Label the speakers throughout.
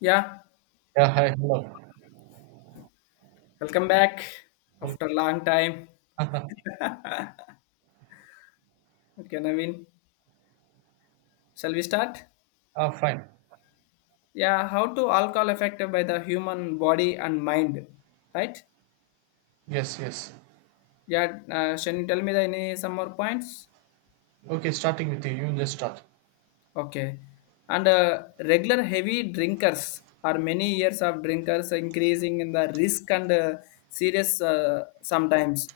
Speaker 1: Yeah,
Speaker 2: Yeah, hi, hello.
Speaker 1: welcome back
Speaker 2: Okay.
Speaker 1: after a long time. Okay, Naveen, shall we start?
Speaker 2: Ah, fine.
Speaker 1: Yeah, how to alcohol affected by the human body and mind, right?
Speaker 2: Yes, yes.
Speaker 1: Yeah, Shani, tell me the any some more points?
Speaker 2: Okay, starting with you just start.
Speaker 1: Okay, and regular heavy drinkers are many years of drinkers increasing in the risk and serious sometimes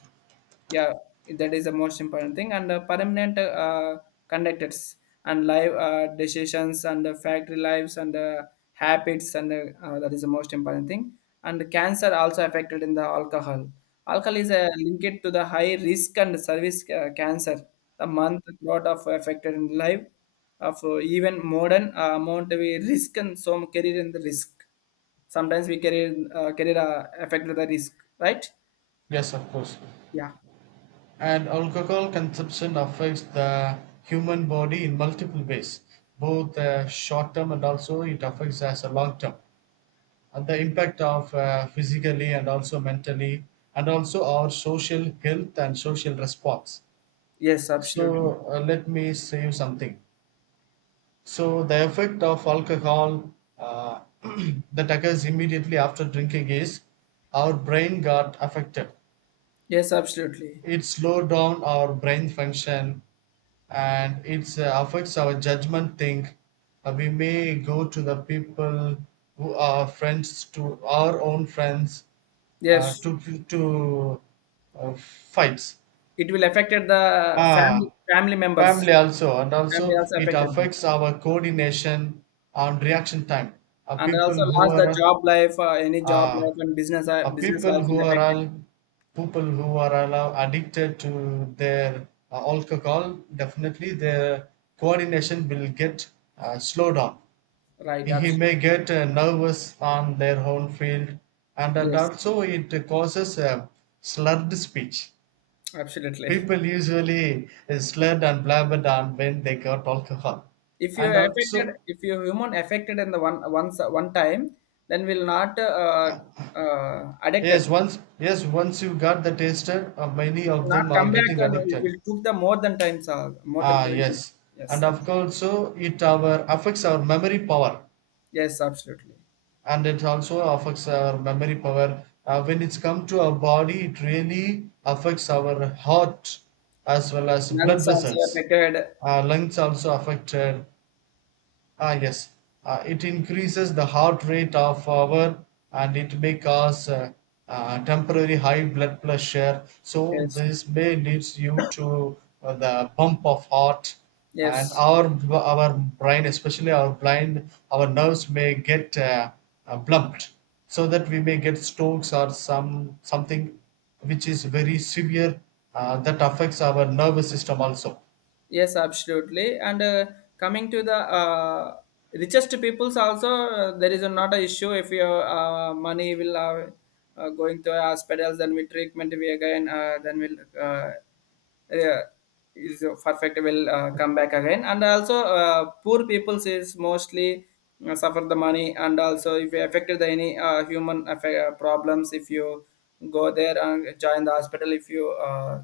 Speaker 1: yeah, that is the most important thing. And permanent conductors and live decisions and the factory lives and the habits and that is the most important thing. And cancer also affected in the alcohol. Alcohol is linked to the high risk and service cancer. The month lot of affected in life of even modern amount we risk and some carry in the risk. Sometimes we carry carry the affected the risk, right?
Speaker 2: Yes, of course.
Speaker 1: Yeah.
Speaker 2: And alcohol consumption affects the human body in multiple ways, both short term, and also it affects as a long term. And the impact of physically and also mentally, and also our social health and social response.
Speaker 1: Yes, absolutely.
Speaker 2: So let me say you something. So the effect of alcohol uh, that occurs immediately after drinking is our brain got affected.
Speaker 1: Yes, absolutely.
Speaker 2: It slowed down our brain function, and it affects our judgment thing. We may go to the people who are friends to our own friends uh,
Speaker 1: Yes,
Speaker 2: to to fights.
Speaker 1: it will affected the family
Speaker 2: Ah,
Speaker 1: family members.
Speaker 2: family also, and
Speaker 1: Family
Speaker 2: also
Speaker 1: also
Speaker 2: it
Speaker 1: affected,
Speaker 2: affects our coordination and reaction time. Uh,
Speaker 1: and
Speaker 2: people
Speaker 1: also
Speaker 2: who
Speaker 1: lost the
Speaker 2: are
Speaker 1: job life, any job
Speaker 2: uh,
Speaker 1: life and business uh, business
Speaker 2: people
Speaker 1: life
Speaker 2: who
Speaker 1: will
Speaker 2: are all
Speaker 1: affected.
Speaker 2: People who are all addicted to their alcohol, definitely their coordination will get slowed down.
Speaker 1: Right,
Speaker 2: He
Speaker 1: absolutely.
Speaker 2: may get nervous on their own field, and
Speaker 1: Yes,
Speaker 2: also it causes slurred speech.
Speaker 1: absolutely.
Speaker 2: People usually slurred and blabbered on when they got alcohol.
Speaker 1: If you
Speaker 2: And
Speaker 1: are
Speaker 2: also,
Speaker 1: affected, if you human affected in the one once one time, then will not addicted.
Speaker 2: yes, once you got the taster, many
Speaker 1: It will
Speaker 2: of
Speaker 1: not
Speaker 2: them are
Speaker 1: come back,
Speaker 2: getting
Speaker 1: and it
Speaker 2: addicted.
Speaker 1: will took the more than times more than
Speaker 2: Ah,
Speaker 1: time.
Speaker 2: yes,
Speaker 1: Yes,
Speaker 2: and
Speaker 1: that
Speaker 2: of
Speaker 1: is
Speaker 2: course, so it our affects our memory power,
Speaker 1: yes, absolutely.
Speaker 2: and it also affects our memory power. When it's come to our body, it really affects our heart as well as blood
Speaker 1: Nuns also
Speaker 2: vessels.
Speaker 1: affected.
Speaker 2: Lungs also affected. Ah, yes, it increases the heart rate of our, and it may cause temporary high blood pressure. So
Speaker 1: Yes.
Speaker 2: this may leads you to the pump of heart, and
Speaker 1: Yes,
Speaker 2: our our brain, especially our blind, our nerves may get blumped, so that we may get strokes or some something which is very severe, that affects our nervous system also.
Speaker 1: yes, absolutely. And coming to the richest peoples also, there is not a issue if your money will going to hospitals, then we treatment we again, then we'll yeah, is perfect will come back again. And also, poor peoples is mostly suffer the money, and also if you affected the any problems, if you go there and join the hospital, if you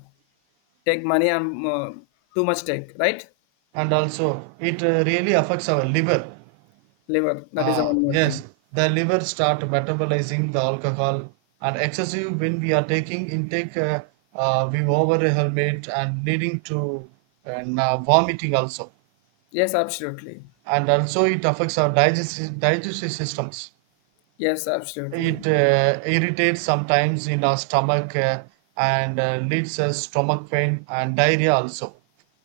Speaker 1: take money, I'm too much take, right?
Speaker 2: And also it really affects our liver.
Speaker 1: Liver. That is the one
Speaker 2: Ah,
Speaker 1: more thing.
Speaker 2: yes, the liver start metabolizing the alcohol, and excessive when we are taking intake, we over helmet and leading to, vomiting also.
Speaker 1: Yes, absolutely.
Speaker 2: And also it affects our digestive systems.
Speaker 1: Yes, absolutely.
Speaker 2: It irritates sometimes in our stomach, and leads us stomach pain and diarrhea also.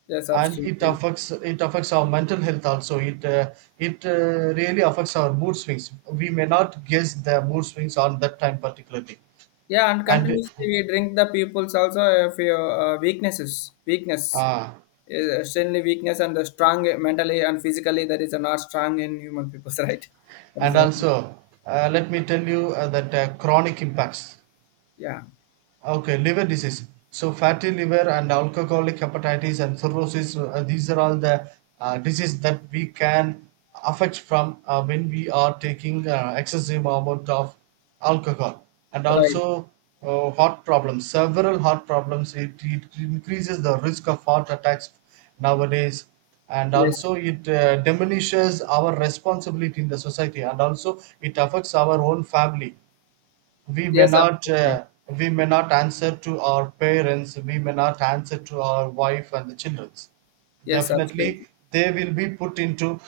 Speaker 1: Yes,
Speaker 2: And it
Speaker 1: absolutely.
Speaker 2: affects it affects our mental health also. It really affects our mood swings. We may not guess the mood swings on that time particularly.
Speaker 1: Yeah, and
Speaker 2: And
Speaker 1: continuously we drink the people's also if your weakness,
Speaker 2: uh,
Speaker 1: uh, extremely weakness and the strong mentally and physically that is not strong in human peoples, right? That is
Speaker 2: and
Speaker 1: one.
Speaker 2: also Let me tell you that chronic impacts.
Speaker 1: Yeah.
Speaker 2: Okay, liver disease. So fatty liver and alcoholic hepatitis and cirrhosis, these are all the diseases that we can affect from when we are taking excessive amount of alcohol. And
Speaker 1: Right.
Speaker 2: also heart problems, several heart problems. It increases the risk of heart attacks nowadays. And
Speaker 1: Yes.
Speaker 2: also it diminishes our responsibility in the society, and also it affects our own family. We may
Speaker 1: Yes,
Speaker 2: not
Speaker 1: absolutely.
Speaker 2: we may not answer to our parents, we may not answer to our wife and the childrens.
Speaker 1: Yes, absolutely.
Speaker 2: Definitely, they will be put into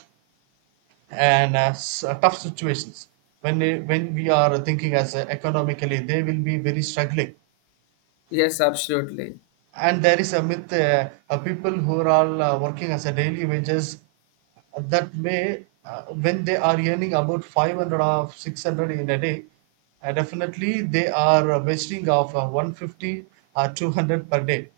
Speaker 2: an tough situations when when we are thinking as economically, they will be very struggling.
Speaker 1: Yes, absolutely.
Speaker 2: And there is a myth of people who are all working as a daily wages, that may when they are earning about 500 or 600 in a day, definitely they are wasting of 150 or 200 per day.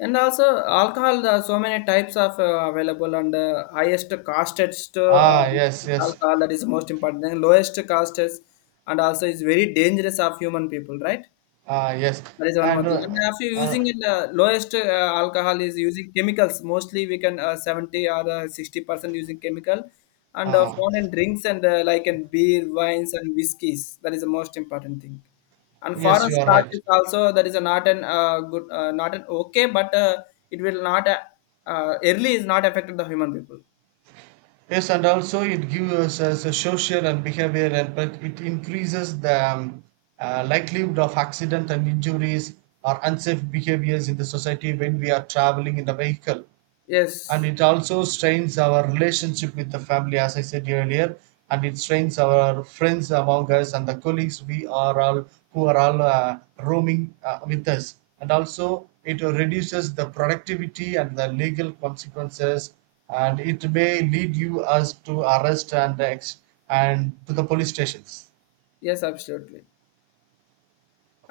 Speaker 1: And also alcohol, there are so many types of available and highest costest
Speaker 2: Ah, yes, yes.
Speaker 1: alcohol that is the most important thing. Lowest costest and also is very dangerous of human people, right?
Speaker 2: Ah, yes.
Speaker 1: That is one more
Speaker 2: and
Speaker 1: thing. And after
Speaker 2: uh,
Speaker 1: using in the lowest alcohol is using chemicals. Mostly we can 70 or 60% using chemical. And
Speaker 2: uh,
Speaker 1: foreign drinks and like in beer, wines and whiskies. That is the most important thing. And
Speaker 2: yes,
Speaker 1: foreign
Speaker 2: you are
Speaker 1: starch
Speaker 2: right.
Speaker 1: is also that is a not an good, not an okay, but it will not early is not affected the human people.
Speaker 2: Yes, and also it gives us a social and behavior, and but it increases the likelihood of accident and injuries or unsafe behaviors in the society when we are traveling in the vehicle, and
Speaker 1: Yes,
Speaker 2: it also strains our relationship with the family as I said earlier, and it strains our friends among us and the colleagues we are all who are all roaming with us, and also it reduces the productivity and the legal consequences, and it may lead you us to arrest and and to the police stations.
Speaker 1: yes, absolutely.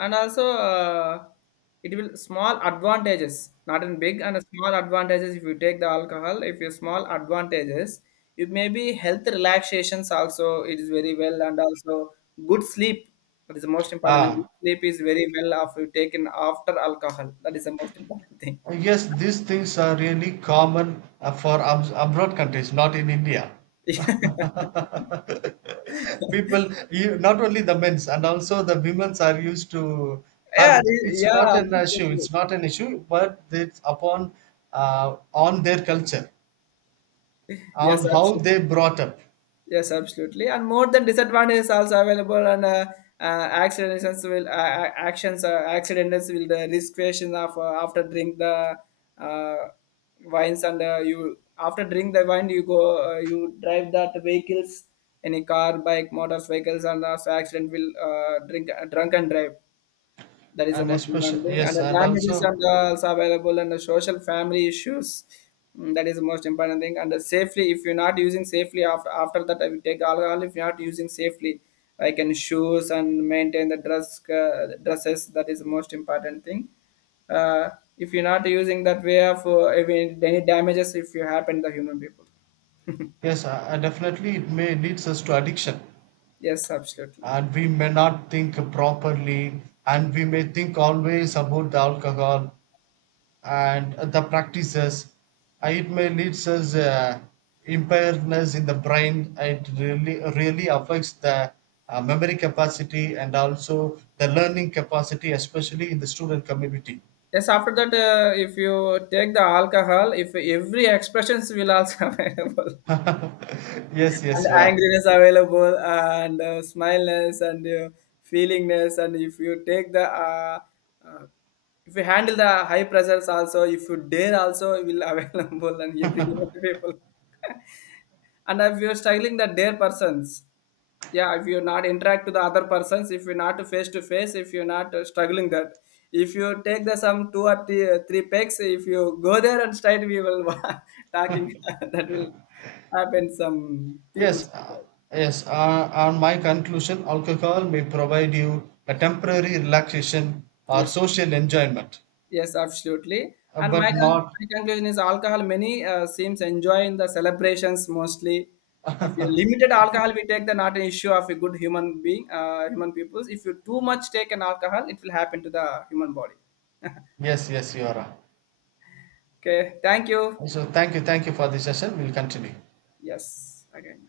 Speaker 1: And also it will small advantages not in big and a small advantages if you take the alcohol if you small advantages it may be health relaxations also it is very well and also good sleep that is the most important and good
Speaker 2: Ah,
Speaker 1: sleep is very well after taken after alcohol that is the most important thing.
Speaker 2: yes, these things are really common uh, for abroad countries, not in India.
Speaker 1: Yeah,
Speaker 2: People you, not only the men's and also the women's are used to habit.
Speaker 1: it is yeah, absolutely.
Speaker 2: It's not an issue, but it's upon on their culture,
Speaker 1: Yes,
Speaker 2: on how
Speaker 1: absolutely.
Speaker 2: they brought up.
Speaker 1: Yes, absolutely. And more than disadvantages also available and accidents will the risk creation of after drink the uh, wines and you after drink the wine you go you drive that vehicles any car bike motorcycles and also accident will drink drunk and drive that is the
Speaker 2: And
Speaker 1: most important
Speaker 2: especially,
Speaker 1: thing. And
Speaker 2: yes,
Speaker 1: the
Speaker 2: and
Speaker 1: damages
Speaker 2: also,
Speaker 1: and the also available and the social family issues. Mm, that is the most important thing. And the safely, if you're not using safely after after that, I will take alcohol. If you're not using safely, like in shoes and maintain the dress dresses. That is the most important thing. Uh, if you're not using that way of any any damages, if you happen to the human people.
Speaker 2: yes, and definitely it may leads us to addiction,
Speaker 1: Yes, absolutely.
Speaker 2: and we may not think properly, and we may think always about the alcohol and the practices. It may lead us impairness in the brain. It really really affects the memory capacity and also the learning capacity, especially in the student community.
Speaker 1: Yes, after that, if you take the alcohol, if every expressions will also available.
Speaker 2: Yes
Speaker 1: And
Speaker 2: yes you are
Speaker 1: angriness available and smileness and feelingness and if you take the uh, if you handle the high pressures also if you dare also it will available and every people and if you're struggling the dare persons, yeah, if you're not interact with the other persons, if you're not face to face, if you're not struggling that, if you take the some three pegs, if you go there and straight we will talking that will happen some people.
Speaker 2: yes uh, yes, on my conclusion, alcohol may provide you a temporary relaxation or
Speaker 1: Yes,
Speaker 2: social enjoyment,
Speaker 1: yes, absolutely. And my,
Speaker 2: but not.
Speaker 1: my conclusion is alcohol, many seems enjoy in the celebrations mostly. If you limited alcohol, we take the not an issue of a good human being, human peoples. If you too much take an alcohol, it will happen to the human body.
Speaker 2: Yes, yes, you are.
Speaker 1: Okay, thank you.
Speaker 2: So thank you, thank you for this session. We'll continue.
Speaker 1: Yes, again.